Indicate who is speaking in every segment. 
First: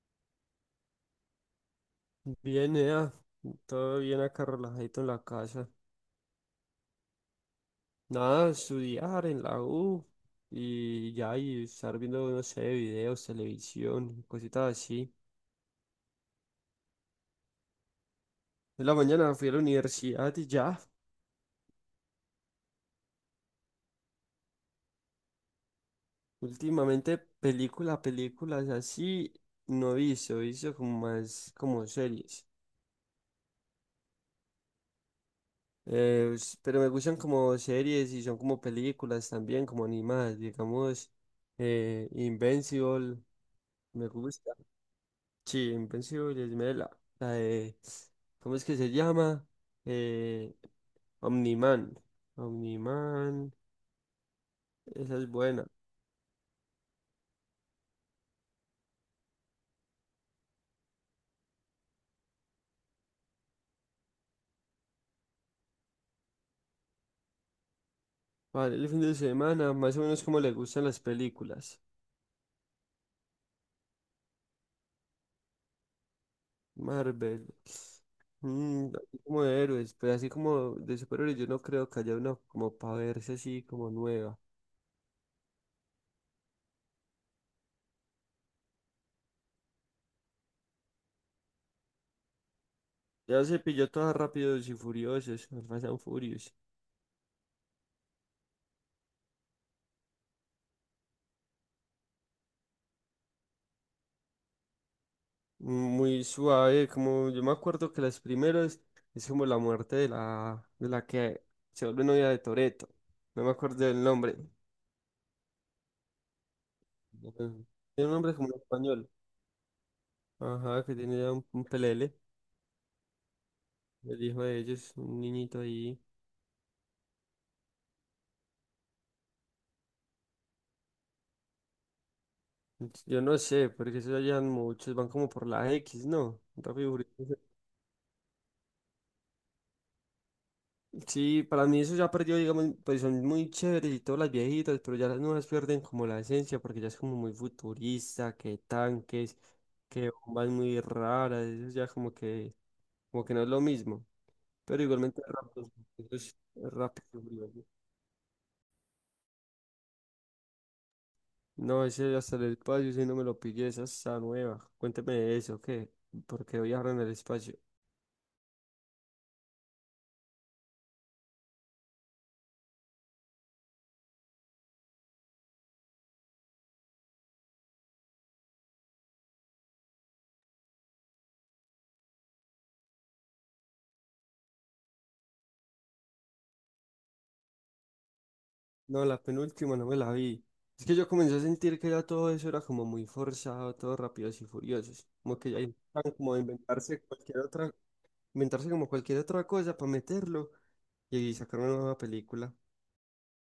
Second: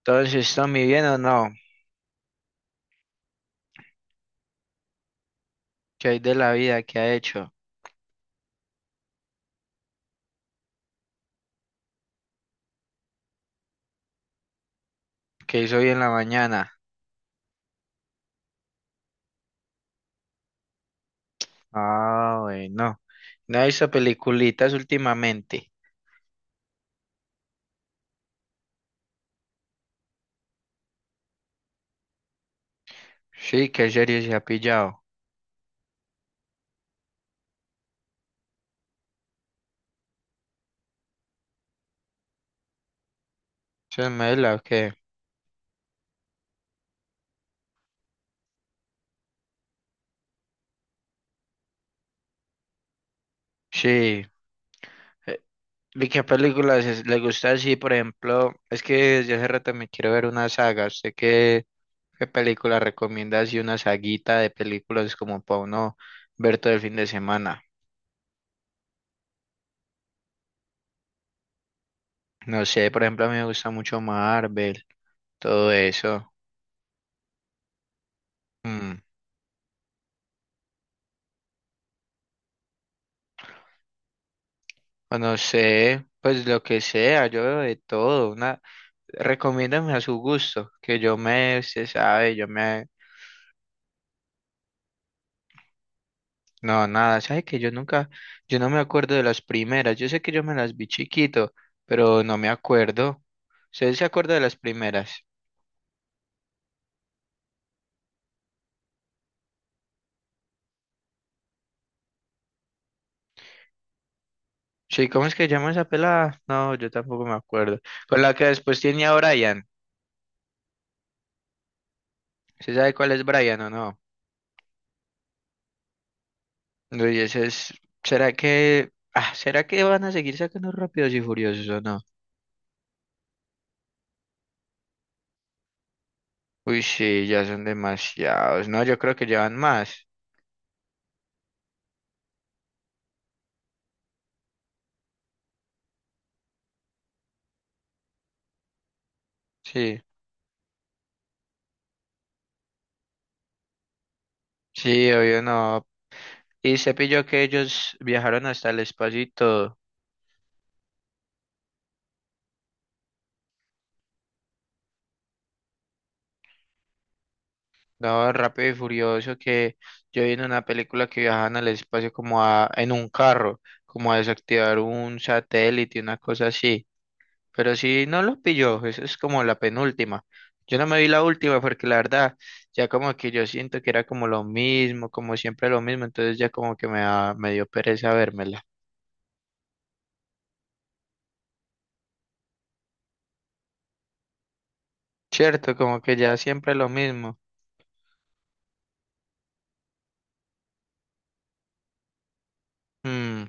Speaker 1: Entonces, ¿Tommy bien o no?
Speaker 2: Bien, ea. Todo bien acá, relajadito en la casa.
Speaker 1: ¿Qué hay de la vida? ¿Qué ha hecho?
Speaker 2: Nada, estudiar en la U y ya, y estar viendo, no sé, videos, televisión, cositas así.
Speaker 1: ¿Qué hizo hoy en la mañana?
Speaker 2: En la mañana fui a la universidad y ya.
Speaker 1: Ah, bueno. ¿No ha visto peliculitas últimamente?
Speaker 2: Últimamente película, películas así no he visto, he visto como más como series.
Speaker 1: Sí, ¿qué serie se ha pillado?
Speaker 2: Pero me gustan como series y son como películas también, como animadas, digamos, Invincible, me
Speaker 1: ¿Se
Speaker 2: gusta.
Speaker 1: mela o qué?
Speaker 2: Sí, Invencible, me la, la de, ¿cómo es que se llama? Eh, Omniman. Omniman,
Speaker 1: Sí.
Speaker 2: esa es
Speaker 1: eh,
Speaker 2: buena.
Speaker 1: ¿Y qué películas le gusta así, por ejemplo? Es que desde hace rato me quiero ver una saga. ¿Usted qué, qué película recomienda así, una saguita de películas como para uno ver todo el fin de semana?
Speaker 2: Vale, el fin de semana, más o menos, como le gustan las películas?
Speaker 1: No sé, por ejemplo, a mí me gusta mucho Marvel, todo eso.
Speaker 2: Marvel. Mm,
Speaker 1: Mm.
Speaker 2: así como de héroes, pero así como de superhéroes, yo no creo que haya una como para verse así como nueva.
Speaker 1: O no sé, pues lo que sea, yo veo de todo. Una... recomiéndame a su gusto, que yo me, se sabe, yo me...
Speaker 2: ¿Ya se pilló todas Rápidos y Furiosos, Fast and Furious?
Speaker 1: No, nada, sabe que yo nunca, yo no me acuerdo de las primeras. Yo sé que yo me las vi chiquito, pero no me acuerdo. ¿Usted se acuerda de las primeras?
Speaker 2: Muy suave, como yo me acuerdo que las primeras es como la muerte de la que se vuelve novia de Toreto. No me acuerdo del nombre.
Speaker 1: Sí, ¿cómo es que llama esa pelada? No, yo tampoco me
Speaker 2: Ujú.
Speaker 1: acuerdo.
Speaker 2: Tiene un
Speaker 1: Con la
Speaker 2: nombre
Speaker 1: que
Speaker 2: como en
Speaker 1: después tiene
Speaker 2: español.
Speaker 1: a Brian.
Speaker 2: Ajá, que tiene ya un pelele,
Speaker 1: ¿Usted sabe cuál es Brian o no?
Speaker 2: el hijo de ellos, un niñito ahí.
Speaker 1: No, y ese es, ¿será que van a seguir sacando Rápidos y Furiosos o no?
Speaker 2: Yo no sé, porque eso ya llevan muchos, van como por la X, ¿no?
Speaker 1: Uy,
Speaker 2: Rápido y
Speaker 1: sí,
Speaker 2: Furioso.
Speaker 1: ya son demasiados. No, yo creo que llevan más.
Speaker 2: Sí, para mí eso ya perdió, digamos, pues son muy chéveres y todas las viejitas, pero ya las nuevas pierden como la esencia porque ya es como muy futurista, que tanques,
Speaker 1: Sí,
Speaker 2: que bombas muy raras, eso ya como que no es lo mismo. Pero
Speaker 1: sí,
Speaker 2: igualmente
Speaker 1: obvio
Speaker 2: rápido,
Speaker 1: no.
Speaker 2: eso es
Speaker 1: Y se
Speaker 2: rápido.
Speaker 1: pilló que
Speaker 2: Güey.
Speaker 1: ellos viajaron hasta el espacio y todo.
Speaker 2: No, ese hasta el espacio, si no me lo pillé, esa está nueva. Cuénteme de eso, ¿qué? ¿Por qué viajaron al espacio?
Speaker 1: No, Rápido y Furioso, que yo vi en una película que viajaban al espacio en un carro, como a desactivar un satélite, una cosa así. Pero si no los pilló, eso es como la penúltima. Yo no me vi la última porque la verdad, ya como que yo siento que era como lo mismo, como siempre lo mismo, entonces ya como que me dio pereza vérmela.
Speaker 2: No, la penúltima no me la vi. Es que yo comencé a sentir que ya todo eso era como muy forzado, todo rápidos y furiosos. Como que ya
Speaker 1: Cierto, como
Speaker 2: intentan
Speaker 1: que ya
Speaker 2: como
Speaker 1: siempre lo
Speaker 2: inventarse
Speaker 1: mismo.
Speaker 2: cualquier otra, inventarse como cualquier otra cosa para meterlo y sacar una nueva película.
Speaker 1: Mm,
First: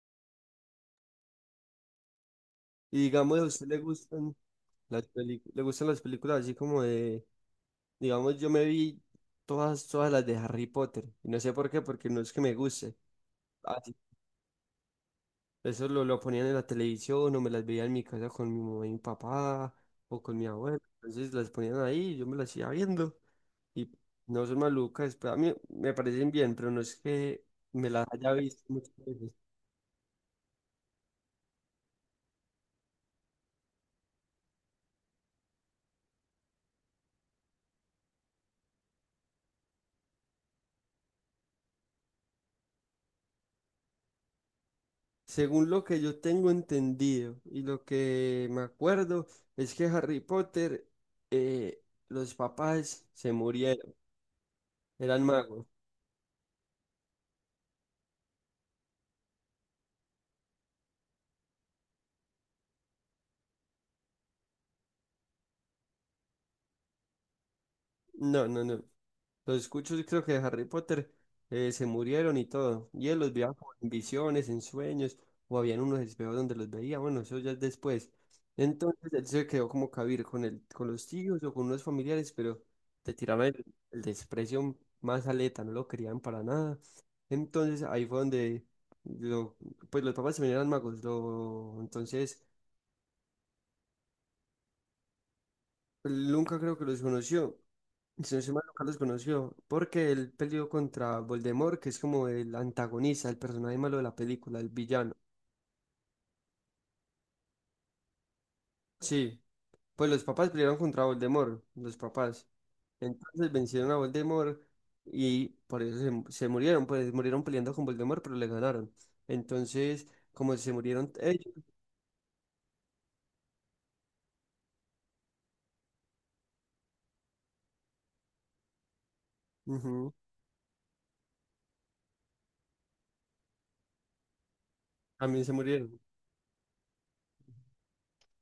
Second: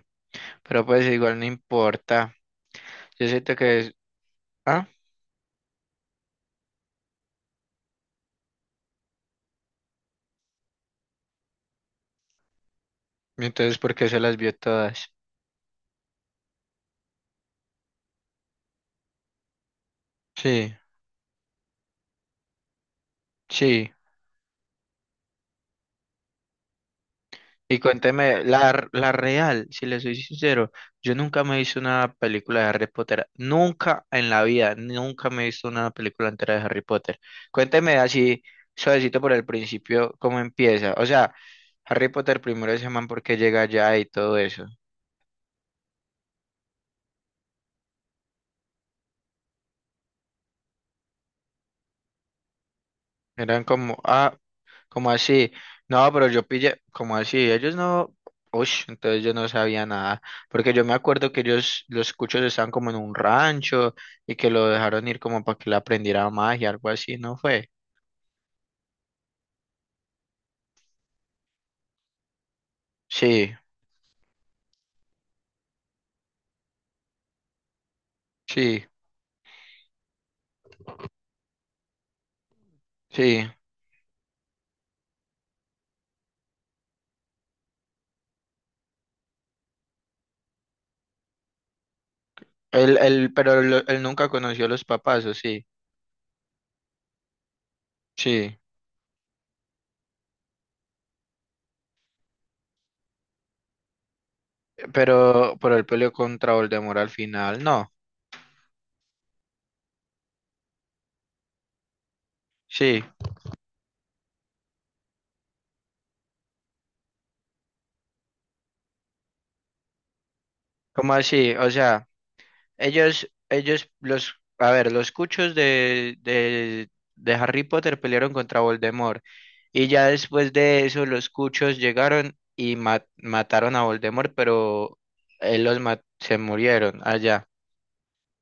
Speaker 1: pero pues igual no importa.
Speaker 2: Y
Speaker 1: Yo
Speaker 2: digamos, a
Speaker 1: siento
Speaker 2: usted le
Speaker 1: que es...
Speaker 2: gustan
Speaker 1: Ah,
Speaker 2: las películas, le gustan las películas así como de, digamos, yo me vi todas las de Harry Potter. Y no sé por qué, porque no es que me guste.
Speaker 1: entonces, ¿por qué se las vio todas?
Speaker 2: Eso lo ponían en la televisión o me las veía en mi casa con mi mamá y mi papá o con mi
Speaker 1: Sí,
Speaker 2: abuelo. Entonces las ponían ahí, yo me las iba viendo y
Speaker 1: sí.
Speaker 2: no son malucas, pero a mí me parecen bien, pero no es que
Speaker 1: Y
Speaker 2: me las haya
Speaker 1: cuénteme,
Speaker 2: visto muchas
Speaker 1: la
Speaker 2: veces.
Speaker 1: real, si le soy sincero, yo nunca me he visto una película de Harry Potter, nunca en la vida, nunca me he visto una película entera de Harry Potter. Cuénteme así, suavecito por el principio, cómo empieza. O sea, Harry Potter primero se llaman porque llega allá y todo eso.
Speaker 2: Según lo que yo tengo entendido y lo que me acuerdo, es que Harry Potter, eh, los papás se
Speaker 1: Eran
Speaker 2: murieron,
Speaker 1: como, ah, ¿cómo
Speaker 2: eran
Speaker 1: así?
Speaker 2: magos.
Speaker 1: No, pero yo pillé, ¿cómo así? Ellos no, uy, entonces yo no sabía nada, porque yo me acuerdo que ellos, los cuchos estaban como en un rancho y que lo dejaron ir como para que le aprendiera magia, algo así, ¿no fue?
Speaker 2: No, no, no. Los escucho, y creo que de Harry Potter se murieron y todo. Y él los veía
Speaker 1: Sí,
Speaker 2: como en visiones, en sueños, o habían unos espejos donde los veía. Bueno, eso ya es después.
Speaker 1: sí,
Speaker 2: Entonces él se quedó como cabir con el, con los tíos o con unos familiares, pero te
Speaker 1: sí.
Speaker 2: tiraban el desprecio más aleta, no lo querían para nada. Entonces ahí fue donde lo, pues los papás también eran magos. Lo, entonces
Speaker 1: Pero él nunca conoció a los papás, ¿o sí?
Speaker 2: él nunca creo que los conoció. Si no estoy
Speaker 1: Sí,
Speaker 2: mal, Carlos conoció porque él peleó contra Voldemort, que es como el antagonista, el personaje malo de la película, el villano.
Speaker 1: pero él peleó contra Voldemort al final, no,
Speaker 2: Sí, pues los papás pelearon contra Voldemort, los papás.
Speaker 1: sí,
Speaker 2: Entonces vencieron a Voldemort y por eso se murieron, pues murieron peleando con Voldemort, pero le ganaron. Entonces, como se murieron
Speaker 1: ¿cómo así?
Speaker 2: ellos,
Speaker 1: O sea... a ver, los cuchos de Harry Potter pelearon contra Voldemort. Y ya
Speaker 2: ujú,
Speaker 1: después de eso, los cuchos llegaron y mataron a Voldemort, pero
Speaker 2: también se murieron.
Speaker 1: se murieron allá.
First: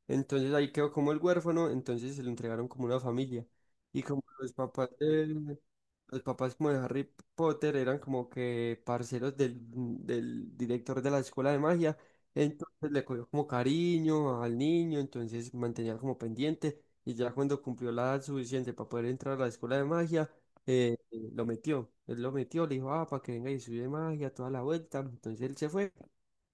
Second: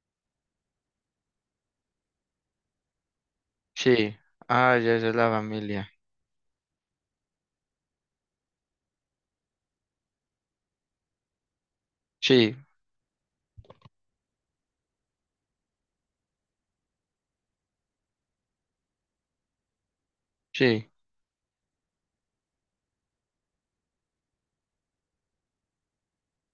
Speaker 2: Entonces ahí quedó como el huérfano, entonces se lo entregaron como una familia. Y
Speaker 1: Sí.
Speaker 2: como los
Speaker 1: Ah,
Speaker 2: papás
Speaker 1: ya esa es la
Speaker 2: de,
Speaker 1: familia.
Speaker 2: los papás como de Harry Potter eran como que parceros del director de la escuela de magia,
Speaker 1: Sí,
Speaker 2: entonces le cogió como cariño al niño, entonces mantenía como pendiente y ya cuando cumplió la edad suficiente para poder entrar a la escuela de magia,
Speaker 1: sí.
Speaker 2: eh, lo metió, él lo metió, le dijo, ah, para que venga y estudie magia toda la vuelta, entonces él se fue,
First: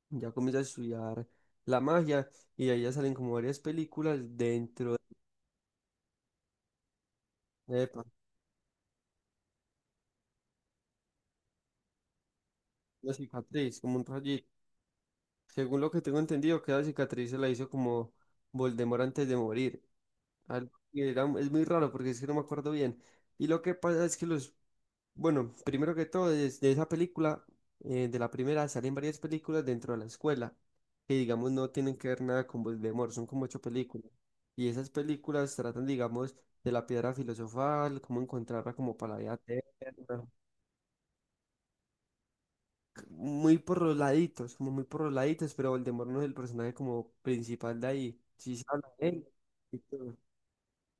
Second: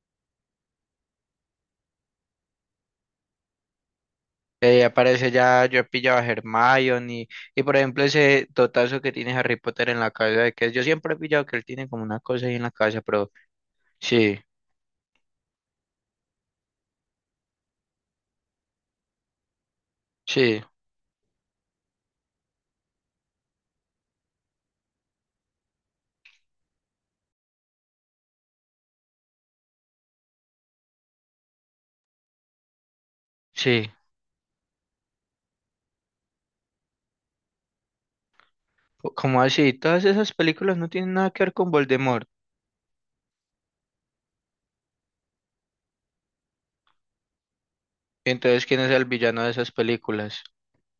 Speaker 2: ya comienza a estudiar la magia y de ahí ya salen como varias películas dentro de...
Speaker 1: Aparece ya, yo pillaba a Hermione, y por ejemplo
Speaker 2: Epa,
Speaker 1: ese totazo que tiene Harry Potter en la cabeza, de que yo siempre he pillado que él tiene como una cosa ahí en la cabeza,
Speaker 2: una
Speaker 1: pero
Speaker 2: cicatriz, como un
Speaker 1: sí,
Speaker 2: rayito. Según lo que tengo entendido, que la cicatriz se la hizo como Voldemort antes de morir.
Speaker 1: sí,
Speaker 2: Algo que era- es muy raro porque es que no me acuerdo bien. Y lo que pasa es que los, bueno, primero que todo, es de esa película, de la primera, salen varias películas dentro de la escuela, que digamos no tienen que ver nada con Voldemort, son como ocho
Speaker 1: sí.
Speaker 2: películas. Y esas películas tratan, digamos, de la piedra filosofal, cómo encontrarla como para la vida
Speaker 1: ¿Cómo así? Todas
Speaker 2: eterna,
Speaker 1: esas películas no tienen nada que ver con Voldemort.
Speaker 2: muy por los laditos, como muy por los laditos, pero Voldemort no es el personaje como principal de ahí. Sí se
Speaker 1: Entonces, ¿quién
Speaker 2: habla
Speaker 1: es el
Speaker 2: de él
Speaker 1: villano de esas
Speaker 2: y todo.
Speaker 1: películas?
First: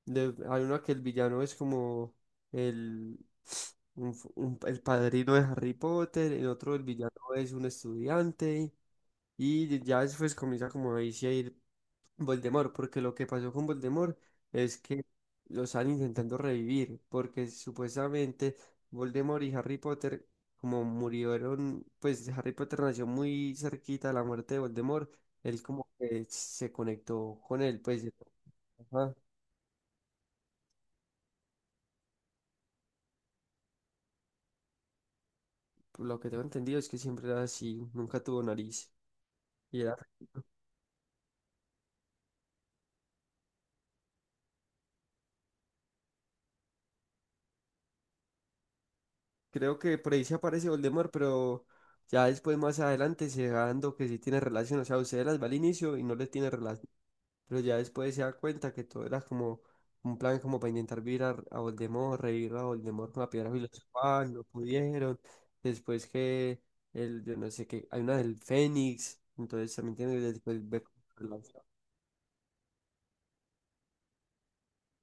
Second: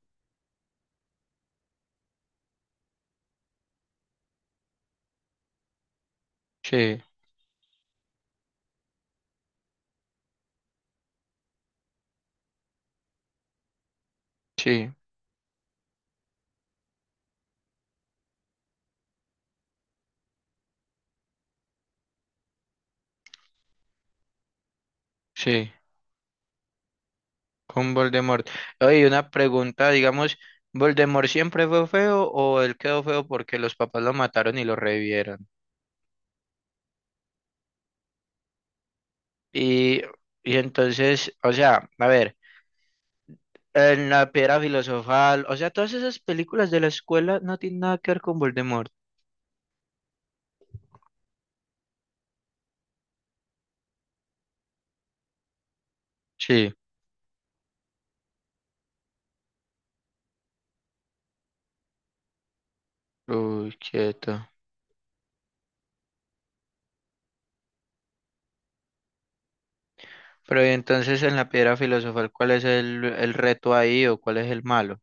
Speaker 2: De- hay uno que el villano es como el, un f- un- el padrino de Harry Potter, en otro el
Speaker 1: Sí,
Speaker 2: villano es un estudiante, y ya después comienza como ahí sí a ir Voldemort, porque lo que pasó con Voldemort es
Speaker 1: sí,
Speaker 2: que lo están intentando revivir, porque supuestamente Voldemort y Harry Potter, como murieron, pues Harry Potter nació muy cerquita de la muerte de Voldemort, él
Speaker 1: sí,
Speaker 2: como que se conectó con él,
Speaker 1: con
Speaker 2: pues
Speaker 1: Voldemort. Oye,
Speaker 2: ajá,
Speaker 1: una pregunta, digamos, ¿Voldemort siempre fue feo o él quedó feo porque los papás lo mataron y lo revivieron?
Speaker 2: por lo que tengo entendido es que siempre era así, nunca tuvo nariz. Y era-
Speaker 1: Y, y entonces, o sea, a ver, en la piedra filosofal, o sea, todas esas películas de la escuela no tienen nada que ver con Voldemort.
Speaker 2: creo que por ahí se aparece Voldemort, pero ya después más adelante se va dando que sí tiene relación, o sea, usted las va al inicio y no le tiene
Speaker 1: Sí.
Speaker 2: relación. Pero ya después se da cuenta que todo era como un plan como para intentar virar a Voldemort, revivir a Voldemort con la piedra
Speaker 1: Uy, quieto.
Speaker 2: filosofal, no pudieron. Después que el, yo no sé qué, hay una del Fénix, entonces también tiene
Speaker 1: Pero
Speaker 2: después
Speaker 1: y
Speaker 2: ve-
Speaker 1: entonces en la piedra filosofal, ¿cuál es el reto ahí o cuál es el malo?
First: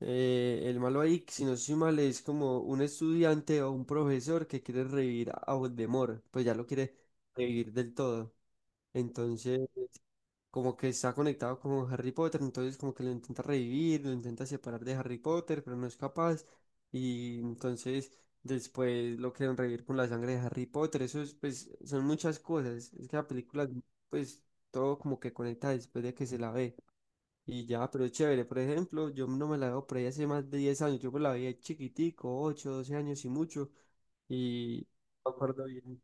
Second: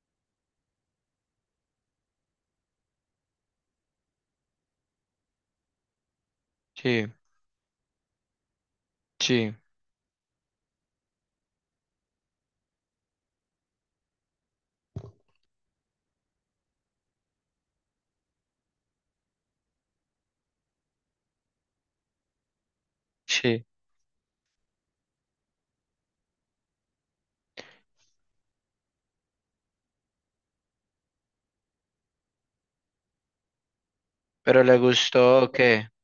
Speaker 2: el malo ahí, si no estoy mal, es como un estudiante o un profesor que quiere revivir a Voldemort, pues ya lo quiere
Speaker 1: Sí,
Speaker 2: revivir del todo.
Speaker 1: sí,
Speaker 2: Entonces como que está conectado con Harry Potter, entonces como que lo intenta revivir, lo intenta separar de Harry Potter, pero no es capaz. Y entonces después lo quieren revivir con la sangre de Harry Potter. Eso es, pues, son muchas cosas. Es que la
Speaker 1: sí.
Speaker 2: película, pues, todo como que conecta después de que se la ve. Y ya, pero es chévere. Por ejemplo, yo no me la veo por ahí hace más de 10 años. Yo me la veía chiquitico, 8 12 años y mucho.
Speaker 1: ¿Pero le
Speaker 2: Y no me
Speaker 1: gustó o
Speaker 2: acuerdo
Speaker 1: qué?
Speaker 2: bien.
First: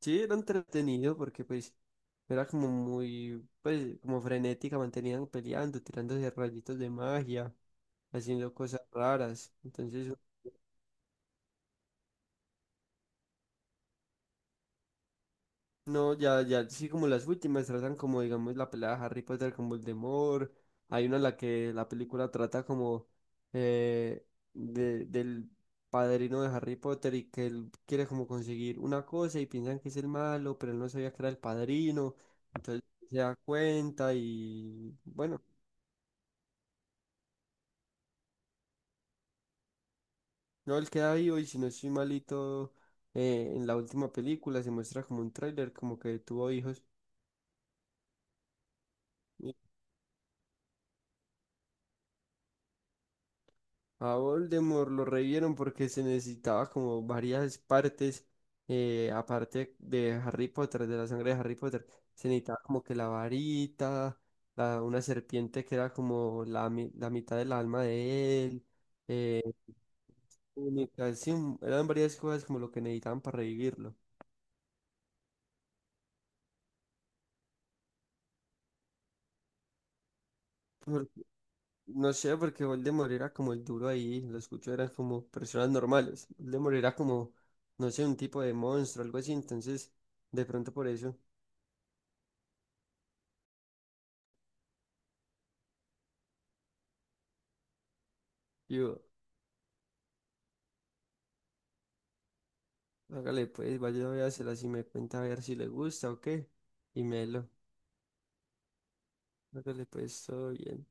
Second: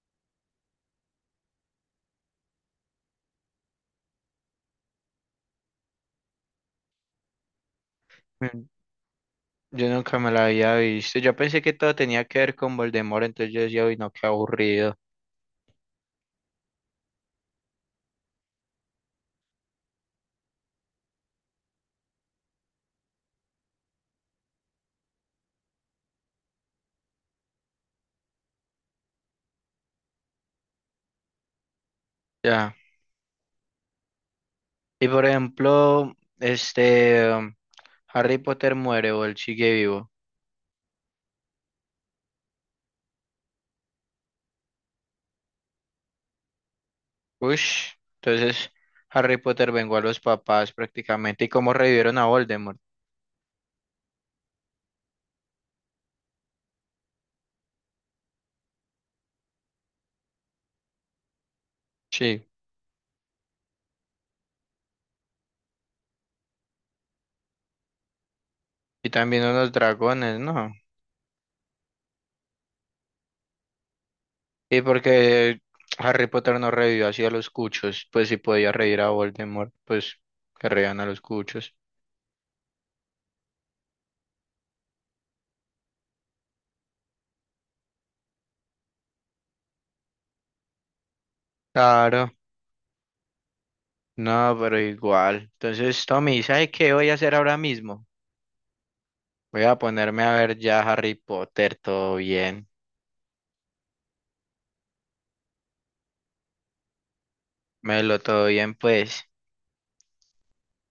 Speaker 2: Sí, era entretenido porque pues era como muy, pues como frenética, mantenían peleando, tirándose rayitos de magia, haciendo
Speaker 1: Mm.
Speaker 2: cosas raras.
Speaker 1: Yo
Speaker 2: Entonces,
Speaker 1: nunca me la había visto. Yo pensé que todo tenía que ver con Voldemort, entonces yo decía, uy, no, qué aburrido.
Speaker 2: no, ya, ya, sí, como las últimas tratan como, digamos, la pelea de Harry Potter con Voldemort. Hay una en la que la película trata como eh, de, del padrino de Harry Potter y que él quiere como conseguir una cosa y piensan que es el malo, pero él no sabía que era el padrino.
Speaker 1: Ya.
Speaker 2: Entonces se da cuenta y
Speaker 1: Y por
Speaker 2: bueno.
Speaker 1: ejemplo, este, um, Harry Potter muere o él sigue vivo.
Speaker 2: No, él queda vivo y si no estoy malito, en la última película se muestra como un tráiler, como que tuvo hijos.
Speaker 1: Ush. Entonces, Harry
Speaker 2: Y
Speaker 1: Potter vengó a los papás prácticamente. ¿Y cómo revivieron a Voldemort?
Speaker 2: a Voldemort lo revivieron porque se necesitaba como varias partes, aparte de Harry Potter, de la sangre de Harry Potter. Se
Speaker 1: Sí.
Speaker 2: necesitaba como que la varita, la- una serpiente que era como la, mi- la mitad del alma de él,
Speaker 1: Y también
Speaker 2: eh,
Speaker 1: unos dragones, ¿no?
Speaker 2: túnica, sí, un- eran varias cosas como lo que necesitaban para revivirlo.
Speaker 1: Y porque Harry Potter no revivió así a los cuchos, pues si podía reír a Voldemort, pues que reían a los cuchos.
Speaker 2: No sé, porque Voldemort era como el duro ahí, los cuchos eran como personas normales. Voldemort era como, no sé, un tipo de monstruo, algo así, entonces, de pronto por eso,
Speaker 1: Claro, no, pero igual. Entonces, Tommy, ¿sabes qué voy a hacer ahora mismo?
Speaker 2: yo,
Speaker 1: Voy a ponerme a ver ya Harry Potter, todo bien.
Speaker 2: hágale pues, vaya a véasela, si me cuenta a ver si le gusta o qué, y melo,
Speaker 1: Melo, todo bien, pues.
Speaker 2: hágale pues, todo bien.